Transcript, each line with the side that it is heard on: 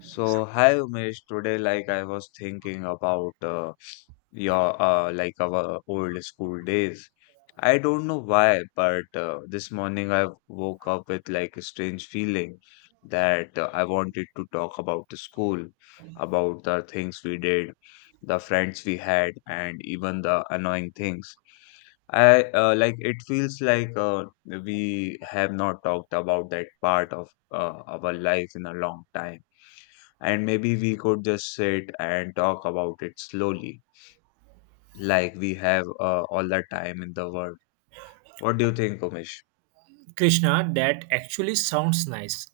left: So, hi Umesh, today like I was thinking about your like our old school days. I don't know why, but this morning I woke up with like a strange feeling that I wanted to talk about the school, about the things we did, the friends we had, and even the annoying things. I like it feels like we have not talked about that part of our life in a long time and maybe we could just sit and talk about it slowly, like we have all the time in the world. What do you think, Umesh?
right: Krishna, that actually sounds nice.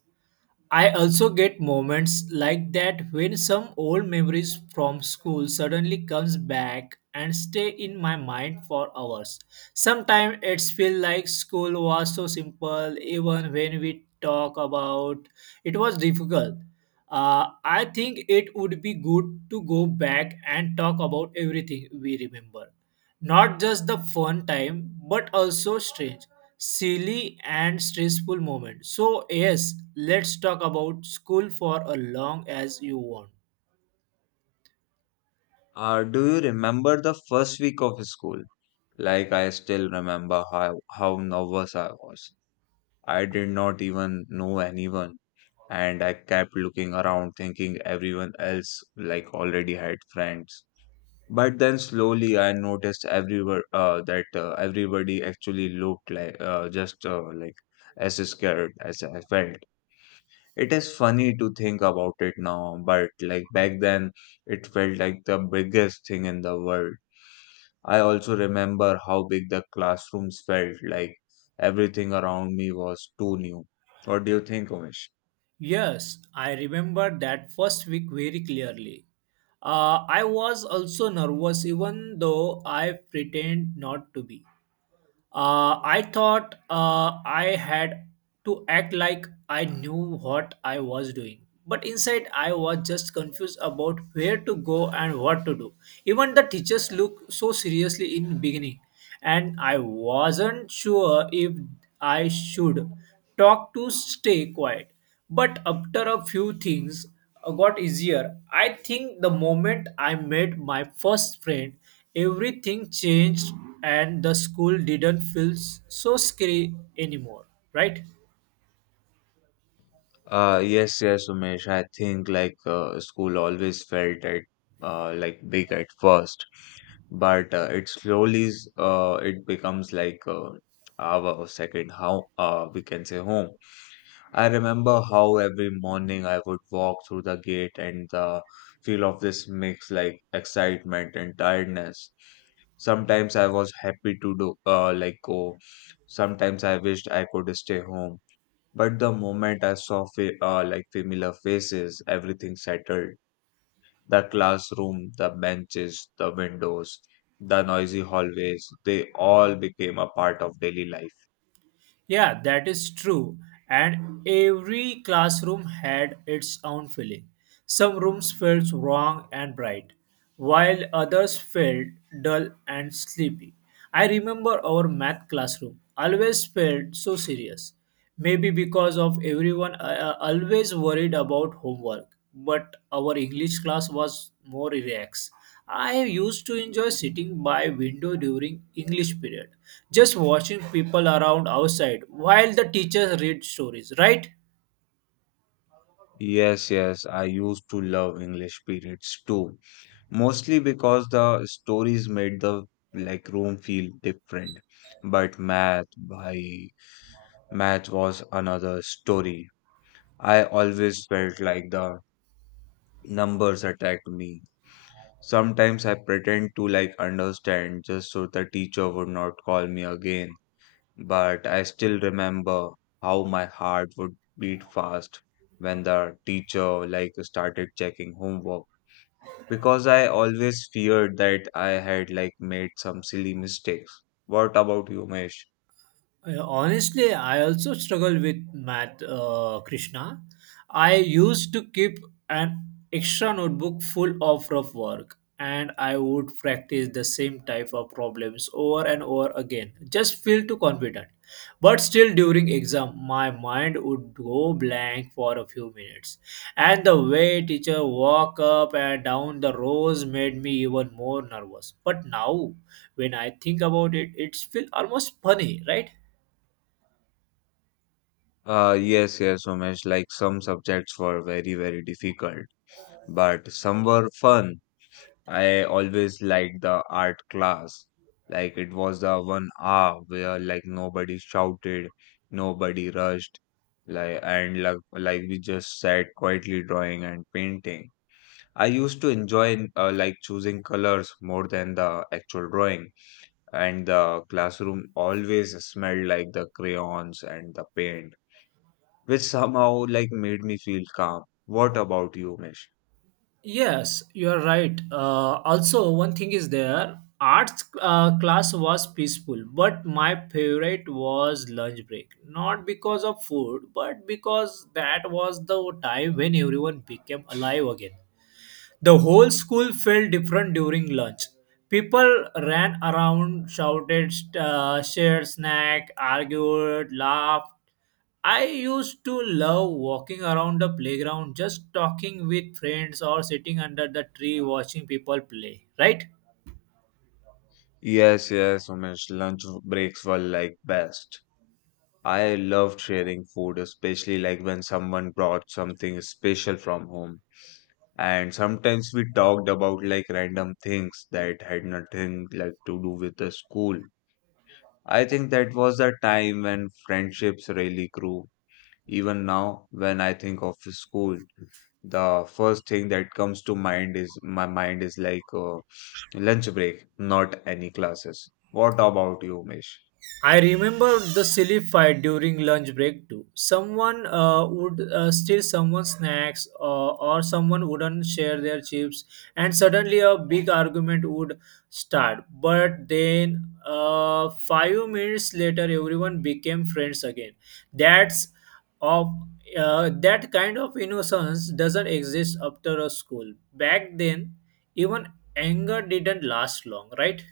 right: I also get moments like that when some old memories from school suddenly comes back and stay in my mind for hours. Sometimes it's feel like school was so simple even when we talk about it was difficult. I think it would be good to go back and talk about everything we remember. Not just the fun time, but also strange, silly, and stressful moments. So, yes, let's talk about school for as long as you want.
left: Do you remember the first week of school? Like I still remember how nervous I was. I did not even know anyone, and I kept looking around thinking everyone else like already had friends. But then slowly I noticed everywhere that everybody actually looked like just like as scared as I felt. It is funny to think about it now, but like back then, it felt like the biggest thing in the world. I also remember how big the classrooms felt, like everything around me was too new. What do you think, Umesh?
right: Yes, I remember that first week very clearly. I was also nervous, even though I pretend not to be. I thought I had to act like I knew what I was doing. But inside, I was just confused about where to go and what to do. Even the teachers looked so seriously in the beginning, and I wasn't sure if I should talk to stay quiet. But after a few things got easier, I think the moment I met my first friend, everything changed and the school didn't feel so scary anymore, right?
left: Yes, yes, Umesh. I think like school always felt at like big at first, but it slowly s- it becomes like our second how we can say home. I remember how every morning I would walk through the gate and the feel of this mix like excitement and tiredness. Sometimes I was happy to do like go. Sometimes I wished I could stay home. But the moment I saw like familiar faces, everything settled. The classroom, the benches, the windows, the noisy hallways, they all became a part of daily life.
right: Yeah, that is true, and every classroom had its own feeling. Some rooms felt warm and bright, while others felt dull and sleepy. I remember our math classroom always felt so serious, maybe because of everyone always worried about homework. But our English class was more relaxed. I used to enjoy sitting by window during English period, just watching people around outside while the teachers read stories, right?
left: Yes, yes, I used to love English periods too, mostly because the stories made the like room feel different. But math, bhai, math was another story. I always felt like the numbers attacked me. Sometimes I pretend to like understand just so the teacher would not call me again, but I still remember how my heart would beat fast when the teacher like started checking homework because I always feared that I had like made some silly mistakes. What about you, Umesh?
right: Honestly, I also struggle with math, Krishna. I used to keep an extra notebook full of rough work and I would practice the same type of problems over and over again. Just feel too confident. But still, during exam, my mind would go blank for a few minutes. And the way teacher walk up and down the rows made me even more nervous. But now, when I think about it, it's feel almost funny, right?
left: Yes, yes, Umesh, like some subjects were very, very difficult, but some were fun. I always liked the art class. Like it was the one hour where like nobody shouted, nobody rushed, like and like we just sat quietly drawing and painting. I used to enjoy like choosing colors more than the actual drawing, and the classroom always smelled like the crayons and the paint, which somehow like made me feel calm. What about you, Umesh?
right: Yes, you are right. Also, one thing is there. Arts class was peaceful, but my favorite was lunch break. Not because of food, but because that was the time when everyone became alive again. The whole school felt different during lunch. People ran around, shouted, shared snack, argued, laughed. I used to love walking around the playground, just talking with friends or sitting under the tree watching people play. Right?
left: Yes, yes, Umesh. Lunch breaks were like best. I loved sharing food, especially like when someone brought something special from home. And sometimes we talked about like random things that had nothing like to do with the school. I think that was the time when friendships really grew. Even now, when I think of school, the first thing that comes to mind is my mind is like lunch break, not any classes. What about you, Umesh?
right: I remember the silly fight during lunch break too. Someone would steal someone's snacks, or someone wouldn't share their chips, and suddenly a big argument would start. But then, 5 minutes later, everyone became friends again. That's of that kind of innocence doesn't exist after a school. Back then, even anger didn't last long, right?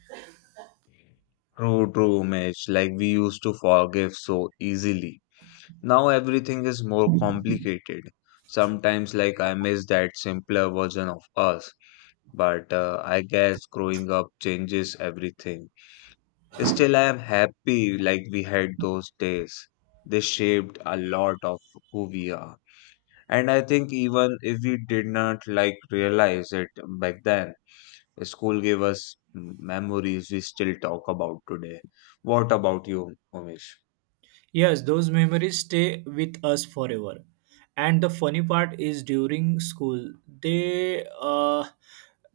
left: True, true, Umesh. Like we used to forgive so easily. Now everything is more complicated. Sometimes, like, I miss that simpler version of us. But I guess growing up changes everything. Still, I am happy like we had those days. They shaped a lot of who we are. And I think even if we did not like realize it back then, school gave us memories we still talk about today. What about you, Umesh?
right: Yes, those memories stay with us forever. And the funny part is during school, they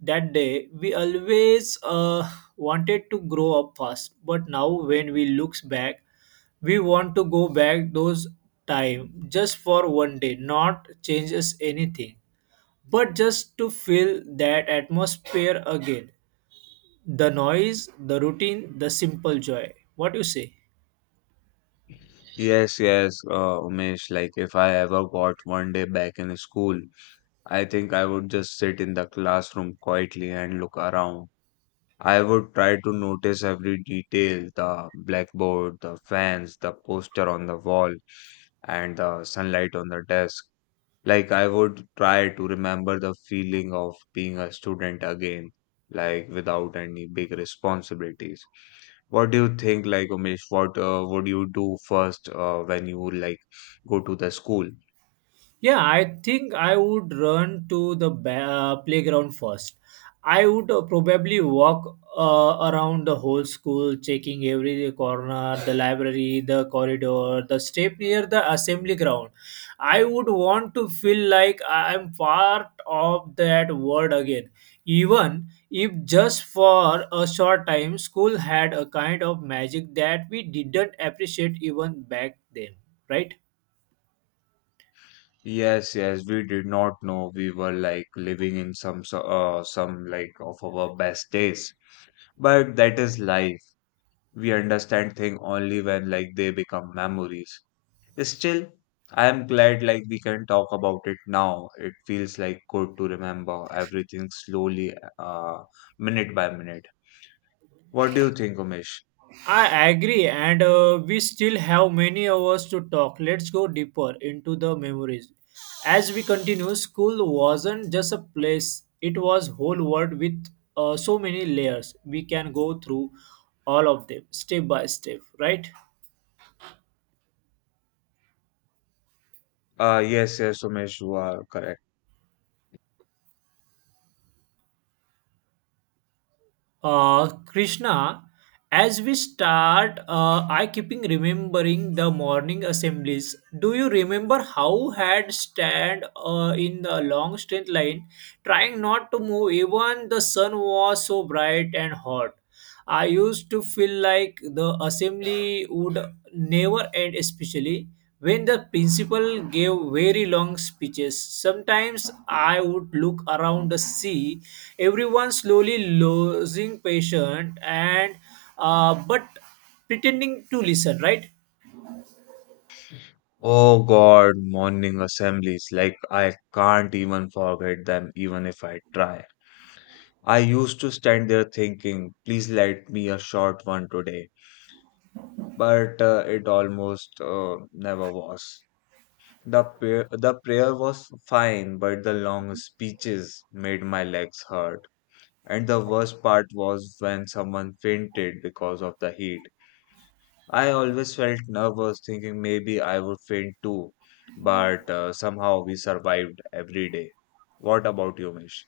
right: that day we always wanted to grow up fast, but now when we looks back, we want to go back those time just for one day, not changes anything, but just to feel that atmosphere again. The noise, the routine, the simple joy. What you say?
left: Yes, yes, Umesh. Like, if I ever got one day back in school, I think I would just sit in the classroom quietly and look around. I would try to notice every detail, the blackboard, the fans, the poster on the wall, and the sunlight on the desk. Like, I would try to remember the feeling of being a student again, like, without any big responsibilities. What do you think, like, Umesh, what would you do first when you, like, go to the school?
right: Yeah, I think I would run to the playground first. I would probably walk around the whole school, checking every corner, the library, the corridor, the step near the assembly ground. I would want to feel like I am part of that world again. Even if just for a short time, school had a kind of magic that we didn't appreciate even back then, right?
left: Yes, yes, we did not know we were like living in some some like of our best days. But that is life. We understand things only when like they become memories. Still, I am glad like we can talk about it now. It feels like good to remember everything slowly, minute by minute. What do you think, Umesh?
right: I agree, and we still have many hours to talk. Let's go deeper into the memories. As we continue, school wasn't just a place, it was whole world with so many layers. We can go through all of them step by step, right?
left: Yes, yes, Umesh, you are correct.
right: Krishna, as we start, I keeping remembering the morning assemblies. Do you remember how had stand in the long straight line, trying not to move? Even the sun was so bright and hot. I used to feel like the assembly would never end, especially when the principal gave very long speeches. Sometimes I would look around to see everyone slowly losing patience and but pretending to listen, right?
left: Oh God, morning assemblies. Like I can't even forget them, even if I try. I used to stand there thinking, please let me a short one today, but it almost never was. The prayer was fine, but the long speeches made my legs hurt. And the worst part was when someone fainted because of the heat. I always felt nervous, thinking maybe I would faint too. But somehow we survived every day. What about you, Mish?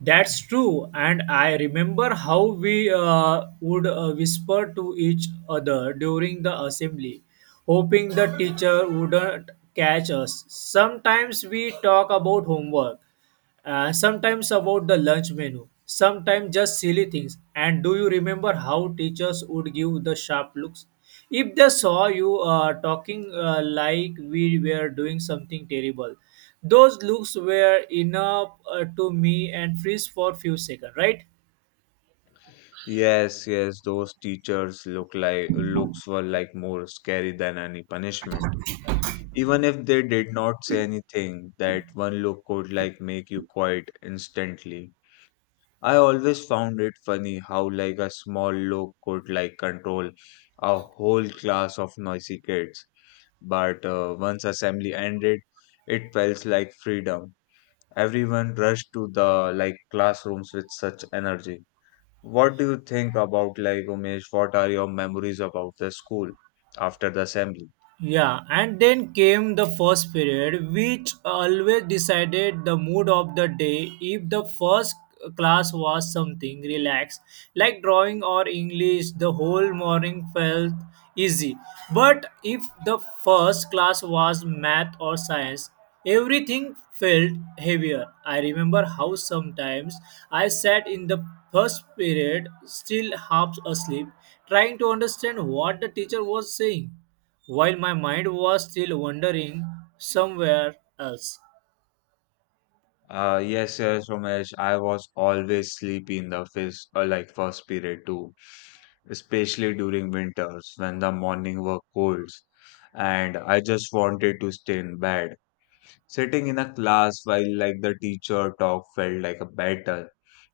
right: That's true, and I remember how we would whisper to each other during the assembly, hoping the teacher wouldn't catch us. Sometimes we talk about homework, sometimes about the lunch menu, sometimes just silly things. And do you remember how teachers would give the sharp looks? If they saw you talking like we were doing something terrible, those looks were enough to me and freeze for few seconds, right?
left: Yes, yes, those teachers look like looks were like more scary than any punishment. Even if they did not say anything, that one look could like make you quiet instantly. I always found it funny how like a small look could like control a whole class of noisy kids. But once assembly ended, it felt like freedom. Everyone rushed to the like classrooms with such energy. What do you think about like Umesh? What are your memories about the school after the assembly?
right: Yeah, and then came the first period, which always decided the mood of the day. If the first class was something relaxed, like drawing or English, the whole morning felt easy. But if the first class was math or science, everything felt heavier. I remember how sometimes I sat in the first period, still half asleep, trying to understand what the teacher was saying while my mind was still wandering somewhere else.
left: Yes, yes, Umesh. I was always sleepy in the first period too, especially during winters when the morning were cold, and I just wanted to stay in bed. Sitting in a class while like the teacher talk felt like a battle.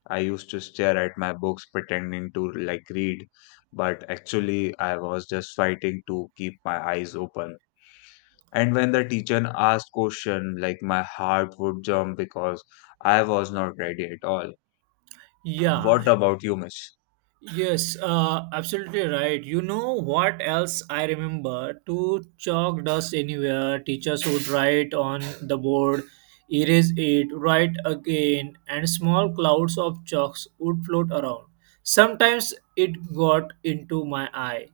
left: I used to stare at my books pretending to like read, but actually I was just fighting to keep my eyes open. And when the teacher asked question, like my heart would jump because I was not ready at all.
right: Yeah,
left: What about you, Miss?
right: yes, absolutely right. You know what else I remember? To chalk dust anywhere, teachers would write on the board, erase it, write again, and small clouds of chalks would float around. Sometimes it got into my eye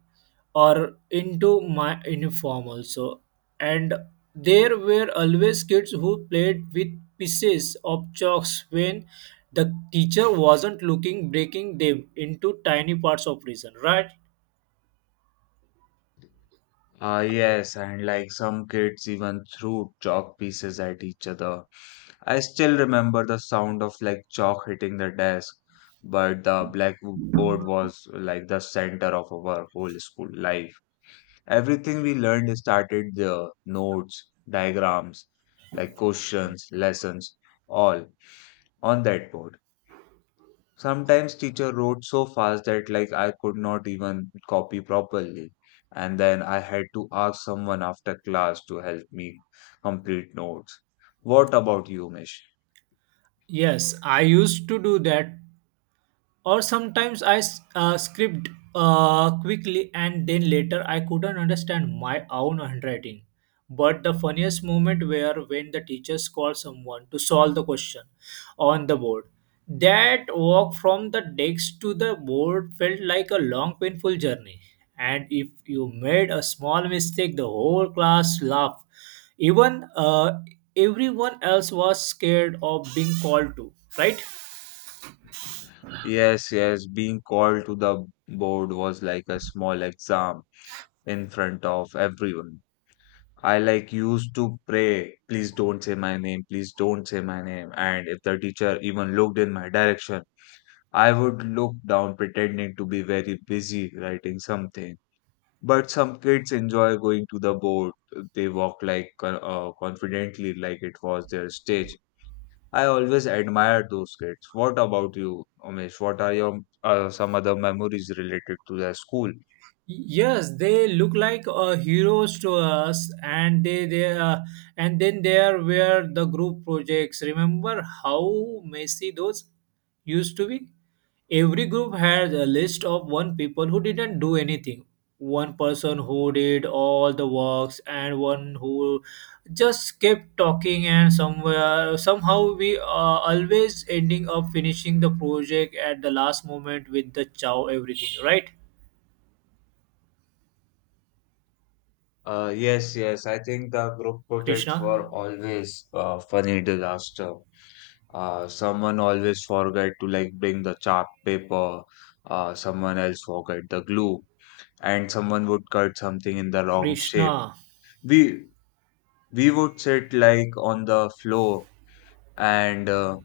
right: or into my uniform also. And there were always kids who played with pieces of chalks when the teacher wasn't looking, breaking them into tiny parts of reason, right?
left: Yes, and like some kids even threw chalk pieces at each other. I still remember the sound of like chalk hitting the desk, but the blackboard was like the center of our whole school life. Everything we learned started there, notes, diagrams, like questions, lessons, all on that board. Sometimes teacher wrote so fast that like I could not even copy properly. And then I had to ask someone after class to help me complete notes. What about you, Mish?
right: Yes, I used to do that, or sometimes I scribbled quickly and then later I couldn't understand my own handwriting. But the funniest moment were when the teachers called someone to solve the question on the board. That walk from the desk to the board felt like a long, painful journey. And if you made a small mistake, the whole class laughed. Even everyone else was scared of being called to, right?
left: Yes, yes, being called to the board was like a small exam in front of everyone. I like used to pray, please don't say my name, please don't say my name. And if the teacher even looked in my direction, I would look down pretending to be very busy writing something. But some kids enjoy going to the boat. They walk like confidently, like it was their stage. I always admired those kids. What about you, Umesh? What are your some other memories related to the school?
right: Yes, they look like heroes to us, and they and then there were the group projects. Remember how messy those used to be? Every group had a list of one people who didn't do anything, one person who did all the works, and one who just kept talking. And somewhere somehow we always ending up finishing the project at the last moment with the chow everything, right,
left: Yes, yes. I think the group projects
right: Krishna?
left: were always funny disaster. Someone always forget to like bring the chart paper. Someone else forget the glue, and someone would cut something in the wrong shape.
right: Krishna
left: We we would sit like on the floor and